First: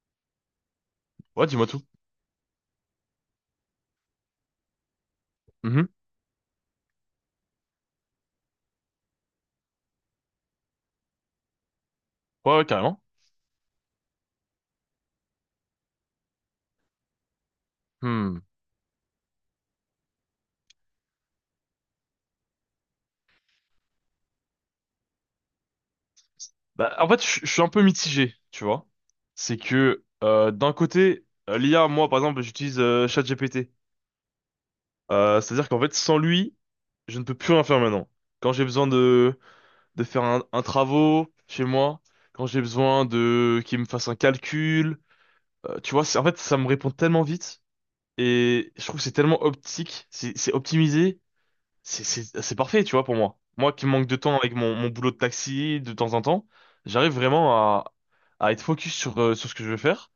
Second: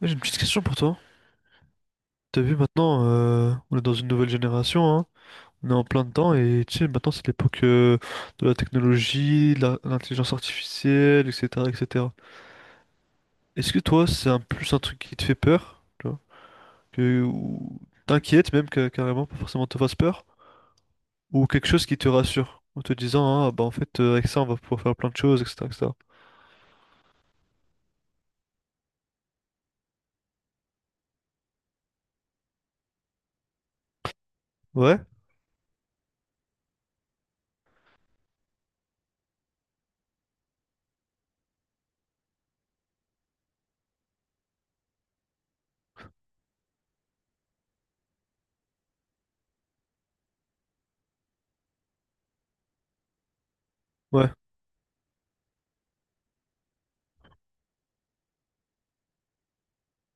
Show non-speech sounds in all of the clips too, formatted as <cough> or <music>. Moi, j'ai une petite question pour toi. Ouais, dis-moi tout. T'as vu maintenant, on est dans une nouvelle génération, hein, on est en Mhm. plein dedans et tu sais, maintenant c'est l'époque de la technologie, l'intelligence artificielle, etc., etc. Ouais, ouais, carrément. Est-ce que toi, c'est un truc qui te fait peur, tu vois, que, ou Hmm. t'inquiète carrément, pas forcément te fasse peur, ou quelque chose qui te rassure, en te disant, ah bah en fait, avec ça, on va pouvoir faire plein de choses, etc., etc. Bah, en fait, je suis un peu mitigé, tu vois. C'est que d'un côté, l'IA, moi, par exemple, j'utilise ChatGPT. Ouais? C'est-à-dire qu'en fait, sans lui, je ne peux plus rien faire maintenant. Quand j'ai besoin de faire un travaux chez moi, quand j'ai besoin de qu'il me fasse un calcul, tu vois, en fait, ça me répond tellement vite et je trouve que c'est tellement optique, c'est optimisé. C'est parfait, tu vois, pour moi. Moi qui manque de Ouais. temps avec mon boulot de taxi de temps en temps, j'arrive vraiment à être focus sur ce que je veux faire.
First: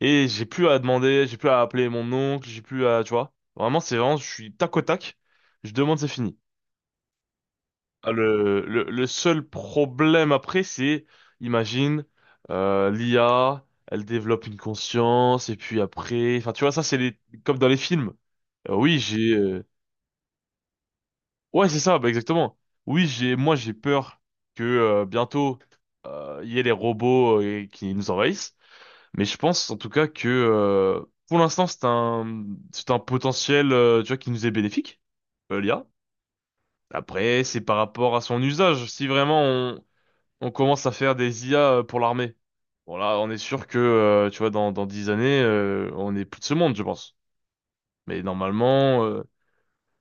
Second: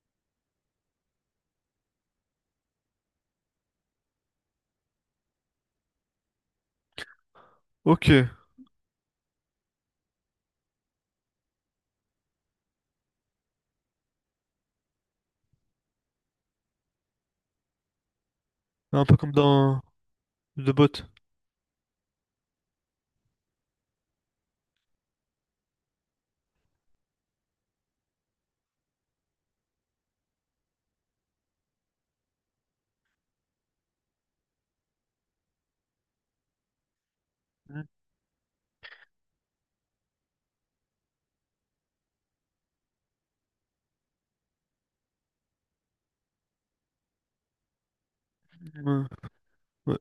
Et j'ai plus à demander, j'ai plus à appeler mon oncle, j'ai plus à, tu vois. Vraiment, c'est vraiment, je suis tac au tac. Je demande, c'est fini. Ok. Ah, le seul problème après, c'est, imagine, l'IA, elle développe une conscience, et puis après, enfin, tu vois, ça, c'est les, comme dans les films. Oui, Un peu comme j'ai, dans The Bot. ouais, c'est ça, bah exactement. Oui, j'ai, moi, j'ai peur que bientôt il y ait les robots et qui nous envahissent. Mais je pense en tout cas que pour l'instant, c'est un potentiel, tu vois, qui nous est bénéfique, l'IA. Après, c'est par Mhm. rapport à son usage. Si vraiment on commence à faire des IA pour l'armée, bon là, on est sûr que, tu vois, dans 10 années, on n'est plus de ce monde, je pense. Mais Ouais, ouais,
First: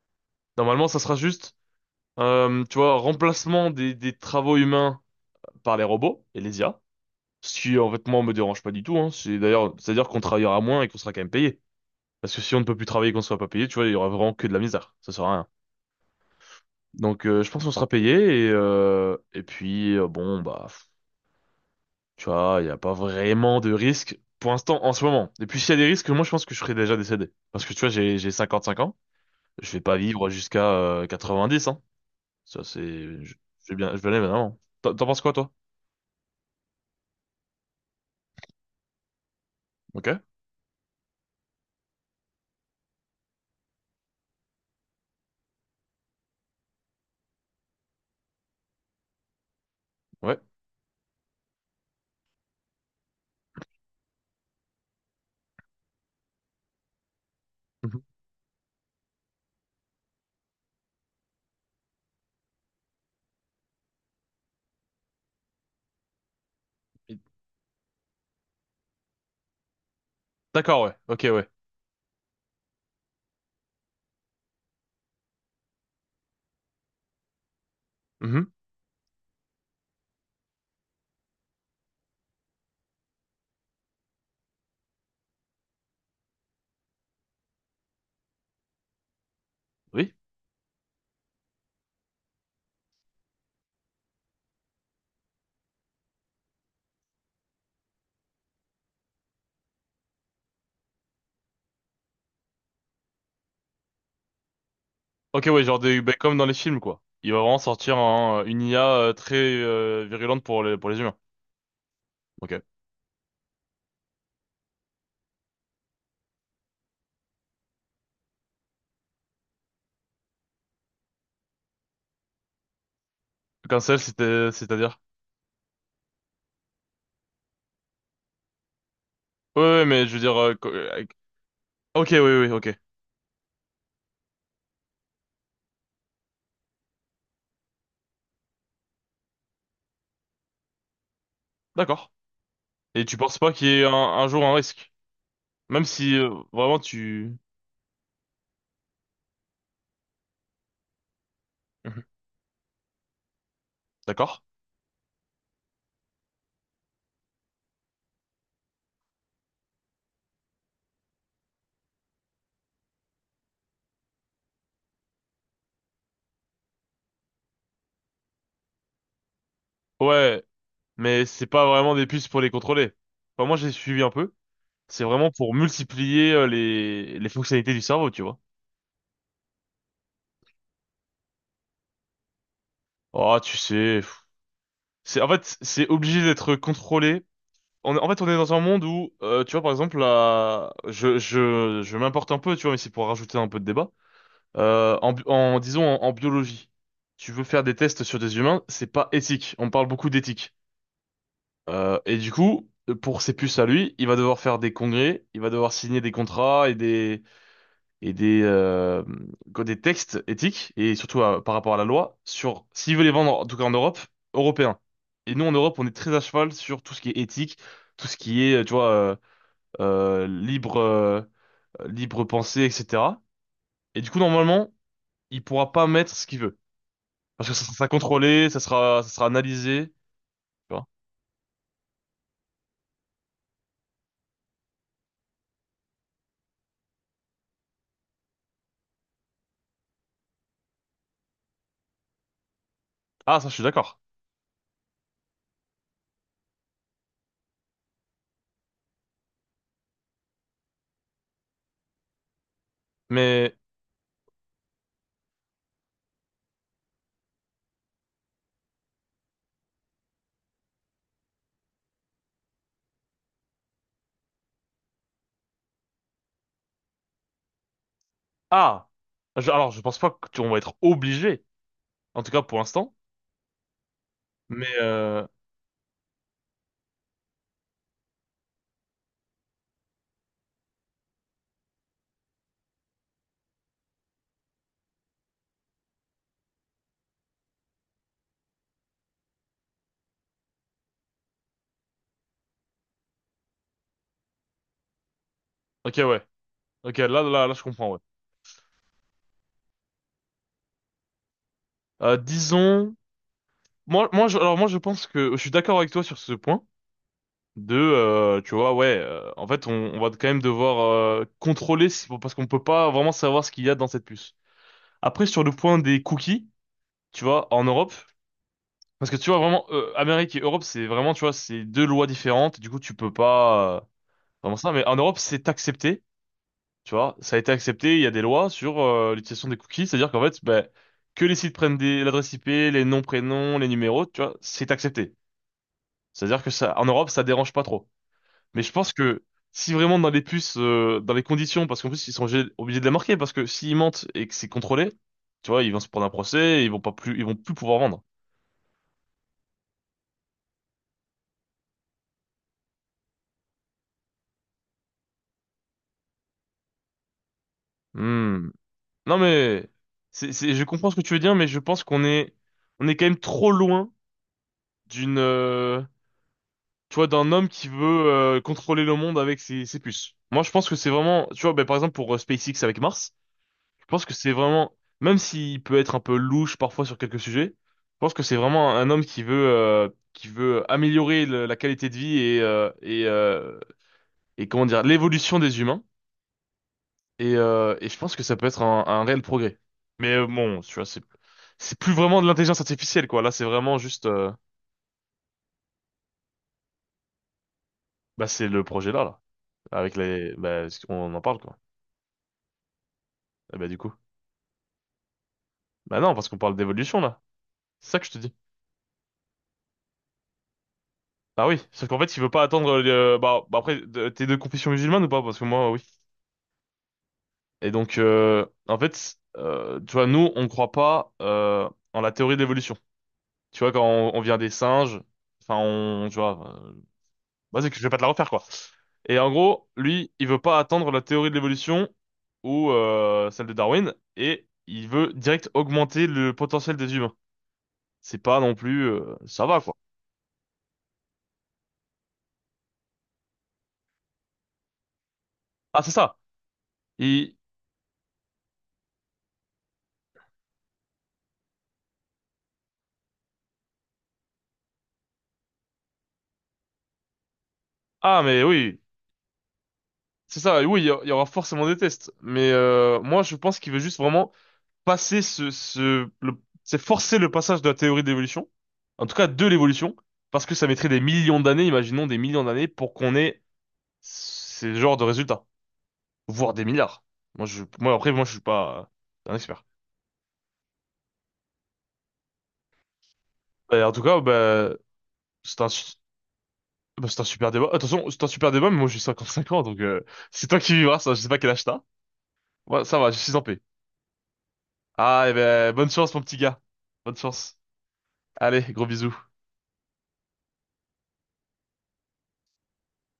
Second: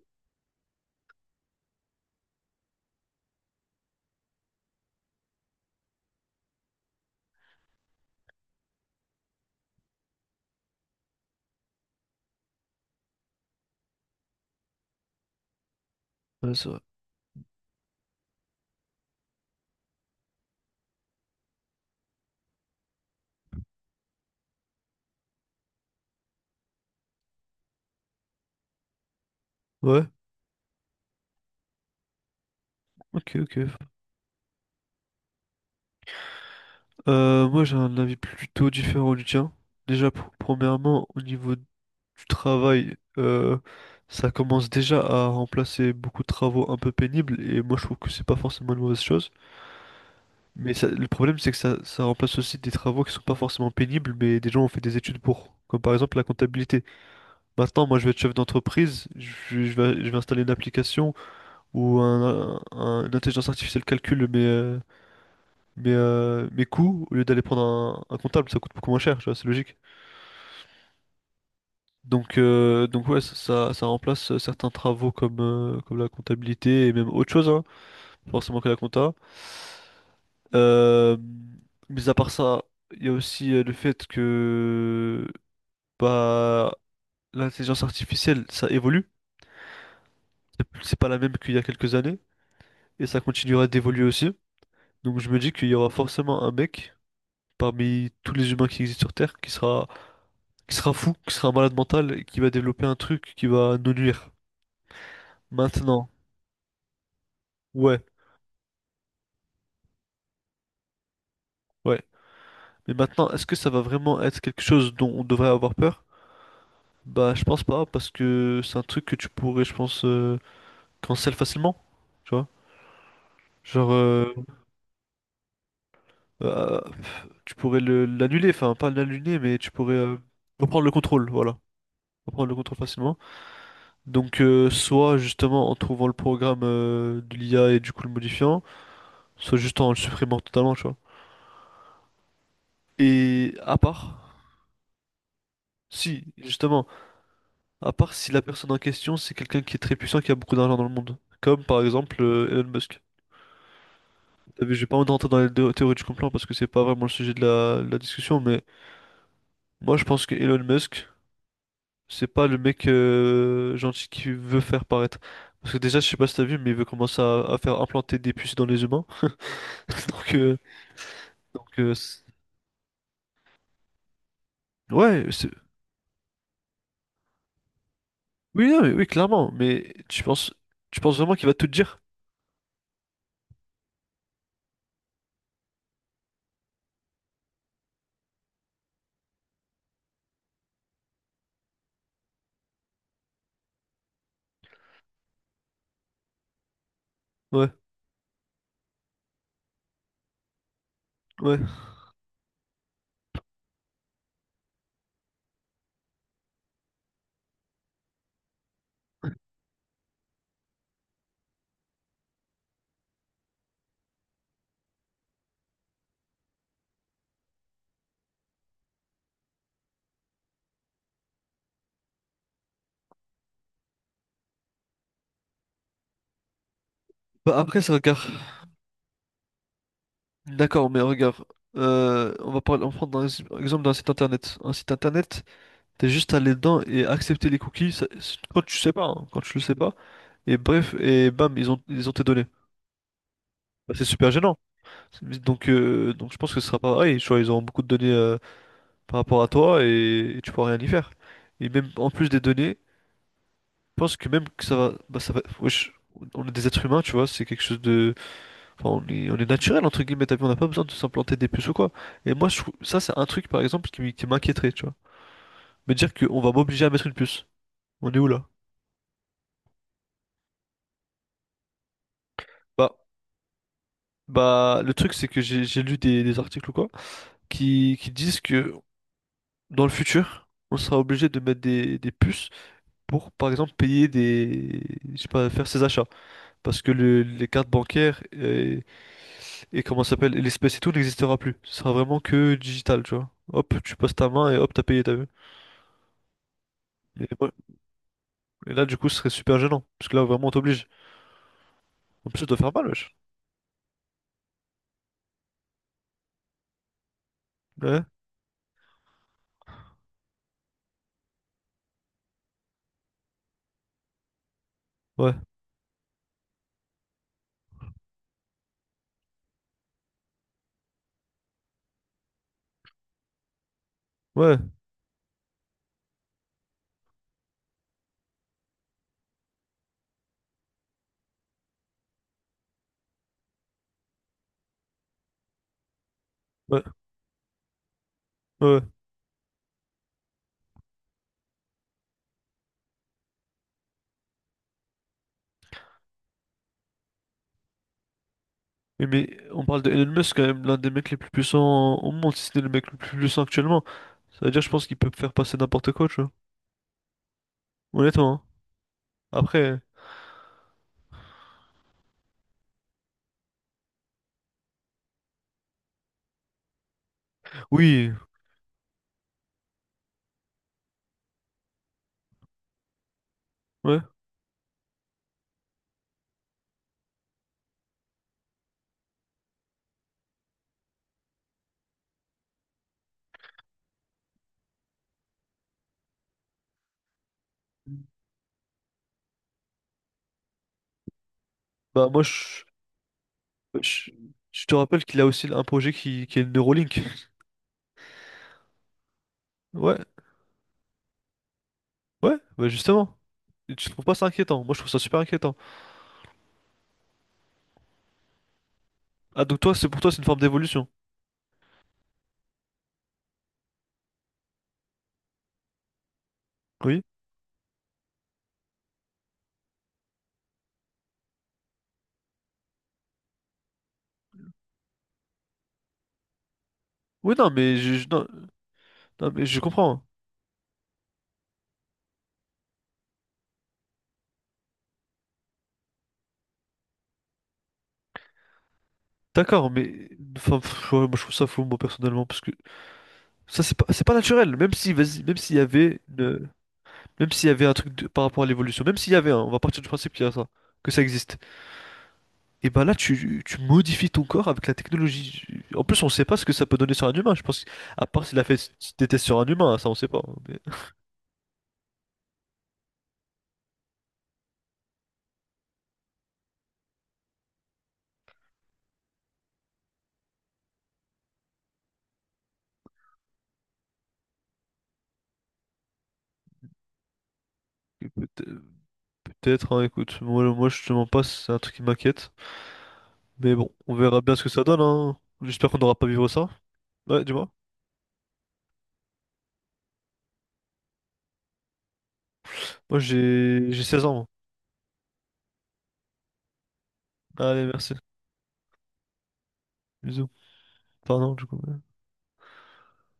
normalement, ça sera juste. Tu vois, remplacement des travaux humains par les robots et les IA. Ce qui, en fait, moi, me dérange pas du tout, hein. C'est d'ailleurs, c'est-à-dire qu'on travaillera moins et qu'on sera quand même payé. Parce que si on ne peut plus travailler et qu'on ne sera pas payé, tu vois, il y aura vraiment que de la misère. Ça sert à rien. ouais, c'est vrai. Donc, je pense qu'on sera payé et puis, bon, bah, pff, tu vois, il n'y a pas vraiment de risque pour l'instant, en ce moment. Et puis, s'il y a des risques, moi, je pense que je serai déjà décédé. Parce que, tu vois, j'ai 55 ans. Je vais pas Ouais. vivre jusqu'à, 90, hein. Ça, c'est, Ok, je, je vais ok. bien, je vais aller, évidemment. T'en penses quoi, toi? Moi, j'ai un avis plutôt différent du tien. Ok. Déjà, premièrement, au niveau du travail, ça commence déjà à remplacer beaucoup de travaux un peu pénibles, et moi, je trouve que c'est pas forcément une mauvaise chose. Ouais. Mais le problème, c'est que ça remplace aussi des travaux qui sont pas forcément pénibles, mais des gens ont fait des études pour, comme par exemple la comptabilité. Maintenant, moi, Mhm. je vais être chef d'entreprise, je vais installer une application où une intelligence artificielle calcule mes, mes coûts, au Et- lieu d'aller prendre un comptable, ça coûte beaucoup moins cher, tu vois, c'est logique. D'accord, ouais. Ok, ouais. Donc, ouais, ça remplace certains travaux comme, comme la comptabilité et même autre chose, hein, Mhm. forcément que la compta. Euh, mais à part ça, il y a aussi le fait que bah, l'intelligence artificielle, ça évolue. Oui. C'est pas la même qu'il y a quelques années et ça continuera d'évoluer aussi. Donc je me dis qu'il y aura forcément un mec parmi tous les humains qui existent sur Terre qui sera fou, qui sera un malade mental et qui va développer un truc qui va nous nuire. Ok, ouais, genre des, Maintenant, ben, comme dans les films, quoi. Il va vraiment sortir ouais, une IA très virulente pour pour les humains. ouais. Ok. Mais maintenant, est-ce que ça va vraiment être quelque chose dont on devrait avoir peur? Bah, je pense pas, parce que c'est un truc que tu pourrais, je pense, cancel facilement. Tu vois? Genre, Cancel, c'était, c'est-à-dire? Tu pourrais l'annuler, enfin, pas l'annuler, mais Ouais, tu ouais, pourrais mais je veux dire, reprendre le contrôle, voilà. ok, oui, Reprendre oui, le ok. contrôle facilement. Donc, soit justement en trouvant le programme de l'IA et du coup le modifiant, soit juste en le supprimant totalement, tu vois. D'accord. Et tu penses pas Et qu'il y à ait part, un jour un risque? Même si si, vraiment justement, tu. à part si la personne en question, c'est quelqu'un qui est très puissant, qui a beaucoup d'argent dans le monde. Comme par Mhm. exemple Elon Musk. D'accord. T'as vu, j'ai pas envie de rentrer dans les théories du complot parce que c'est pas vraiment le sujet de la discussion, mais moi je pense que Elon Musk, c'est pas le mec gentil qui veut faire paraître. Parce que déjà, je sais pas si t'as vu, mais il veut commencer à faire implanter des puces dans les humains. <laughs> Donc, Ouais, mais c'est pas donc euh, vraiment des c'est- puces pour les contrôler. Enfin, moi, j'ai suivi un peu. C'est ouais, vraiment pour multiplier les fonctionnalités du cerveau, tu vois. oui, non, mais oui, clairement, mais tu penses vraiment qu'il va tout te dire? Oh, tu sais. C'est en fait, c'est obligé d'être contrôlé. On, est- en fait, on est dans un monde où, tu vois, par exemple, là, je m'importe un peu, tu vois, mais c'est pour rajouter un peu de débat. En, bi- en disons en biologie, tu veux faire Ouais, des tests sur des humains, c'est pas éthique. On parle beaucoup d'éthique. ouais. Et du coup, pour ses puces à lui, il va devoir faire des congrès, il va devoir signer des contrats et des, euh, quoi, des textes éthiques, et surtout par rapport à la loi, sur s'ils veulent les vendre, en tout cas en Europe, européens. Et nous, en Europe, on est très à cheval sur tout ce qui est éthique, tout ce qui est, tu vois, euh, libre, euh, libre pensée, etc. Et du coup, normalement, il pourra pas mettre ce qu'il veut. Parce que Bah ça après, sera c'est un gars. contrôlé, ça sera analysé. Tu vois. D'accord, mais regarde, on va parler, on va prendre un exemple d'un site internet. Un site internet, t'es juste allé dedans et accepter les cookies quand tu sais pas, hein, quand tu le sais pas. Et bref, et bam, ils ont tes données. Ah, ça, je suis Bah, d'accord. c'est super gênant. Donc je pense que ce sera pas pareil. Tu vois, ils auront beaucoup de données par rapport à toi et tu pourras rien y faire. Et même en plus des données, Mais, je pense que même que ça va, bah, ça va, wesh, on est des êtres humains, tu vois, c'est quelque chose. Enfin, on est naturel, entre guillemets, t'as vu, on n'a pas besoin de s'implanter des puces ou quoi. Et moi, je trouve, ça, c'est un truc, par exemple, qui m'inquiéterait, tu vois. Me dire qu'on va m'obliger à mettre une puce. On est où là? ah, alors, je pense pas qu'on va être obligé, en tout cas pour Bah, l'instant. Mais, bah, le truc, c'est que j'ai lu des articles ou quoi, qui disent que dans le futur, on sera obligé de mettre des puces pour, par exemple, payer des, je sais pas, faire ses achats. Parce que les cartes bancaires et comment ça s'appelle, et l'espèce et tout n'existera plus. Ce sera vraiment que digital, tu vois. Hop, tu passes ta main et hop, t'as payé, t'as vu. ok, ouais. Ok, là, Et là, moi- là, je comprends, ouais. Et là, du coup, ce serait super gênant. Parce que là, vraiment, on t'oblige. En plus, ça doit faire mal, Disons, wesh. Alors moi, je pense que je suis d'accord avec toi sur ce point. De, Ouais, tu vois, ouais, en fait, on va quand même devoir contrôler parce qu'on peut pas vraiment savoir ce qu'il y a dans cette puce. Après, ouais, sur le point des cookies, tu vois, en Europe, parce que tu vois vraiment, Amérique et Europe, c'est vraiment, tu vois, c'est deux lois différentes. Du coup, tu peux pas vraiment ouais, ça. Mais en Europe, c'est accepté, tu vois, ça a été accepté. Il y a des lois sur l'utilisation des cookies, c'est-à-dire qu'en fait, ben, que les sites prennent l'adresse IP, les noms, prénoms, les numéros, tu vois, c'est accepté. C'est-à-dire que ça, ouais, en Europe, ça dérange pas trop. Mais je ouais. pense que si vraiment dans les puces, dans les conditions, parce qu'en plus ils sont obligés de les marquer, parce que s'ils mentent et que c'est contrôlé, tu vois, ils vont se prendre un procès, et ils vont plus pouvoir vendre. Oui, mais on parle de Elon Musk, quand même, l'un des mecs les plus puissants au monde, si c'est le mec le plus puissant actuellement. Ça veut dire, je pense qu'il peut faire passer n'importe quoi, tu vois. Honnêtement, hein. Hmm. Non mais, Après, c'est, je comprends ce que tu veux dire, mais je pense qu'on est quand même trop loin d'une, euh, tu vois, d'un homme qui veut oui, contrôler le monde avec ses puces. Moi, je pense que c'est vraiment, tu vois, ben, par exemple pour SpaceX avec Mars. Je ouais. pense que c'est vraiment, même s'il peut être un peu louche parfois sur quelques sujets, je pense que c'est vraiment un homme qui veut améliorer la qualité de vie et comment dire, l'évolution des humains. Et je pense que ça peut être un réel progrès. Mais bon, tu vois, c'est, plus Bah, vraiment de l'intelligence artificielle, quoi. Là, c'est vraiment juste, je, je te rappelle qu'il a aussi un projet qui est le Neuralink. bah, c'est le projet là, là, avec Ouais, les, bah, on en parle, quoi. ouais, bah, justement. Et bah, Et du tu coup, trouves pas ça inquiétant? Moi, je trouve ça super inquiétant. bah non, parce qu'on parle d'évolution là. C'est ça que je te dis. Ah, donc toi, c'est une forme d'évolution. Ah oui, sauf qu'en fait, il veut pas attendre. Bah après, t'es de confession musulmane ou pas? Parce que moi, oui. Oui? Et donc, en fait, tu vois, nous, on croit pas en la théorie de l'évolution. Tu vois, quand on vient des singes, enfin, on, tu vois, Oui, vas-y, que je vais pas te la non, refaire, quoi. Et en non, mais je gros, comprends. lui, il veut pas attendre la théorie de l'évolution ou celle de Darwin, et il veut direct augmenter le potentiel des humains. C'est pas non plus, ça va, D'accord, quoi. mais enfin, pff, ouais, moi je trouve ça fou moi personnellement parce que ça c'est pas naturel. Même si vas-y, Ah, c'est ça. Même Il. s'il y avait un par rapport à l'évolution, même s'il y avait un, on va partir du principe qu'il y a ça, que ça existe. Et ben là tu modifies ton corps avec la technologie. En plus on sait pas ce que ça peut donner sur un humain. Je pense à Ah, part s'il mais a fait oui. des tests sur un humain, ça on sait pas, hein, C'est mais... ça, et oui, il y aura forcément des tests. Mais moi, je pense qu'il veut juste vraiment passer c'est forcer le passage de la théorie de l'évolution, en tout cas de l'évolution, parce que ça mettrait des millions d'années, imaginons des millions d'années, pour qu'on ait ces genres de résultats, voire des milliards. Moi, moi après, <laughs> moi, je suis peut- pas un expert. Peut-être, hein, écoute, moi je te mens pas, c'est un truc qui m'inquiète. Mais bon, Et en on tout cas, verra bien ce que ça bah, donne, hein. c'est un, J'espère qu'on su- n'aura pas à vivre ça. bah, c'est un Ouais, super dis-moi. débat. Attention, c'est un super débat, mais moi, j'ai 55 ans, donc <laughs> c'est toi qui vivras ça. Je sais pas quel âge t'as. Ouais, ça Moi va, je suis en paix. J'ai 16 ans. Ah, et ben, bonne chance, mon petit gars. Bonne chance. Allez, merci. Allez, gros bisous. Bisous. Pardon, du coup.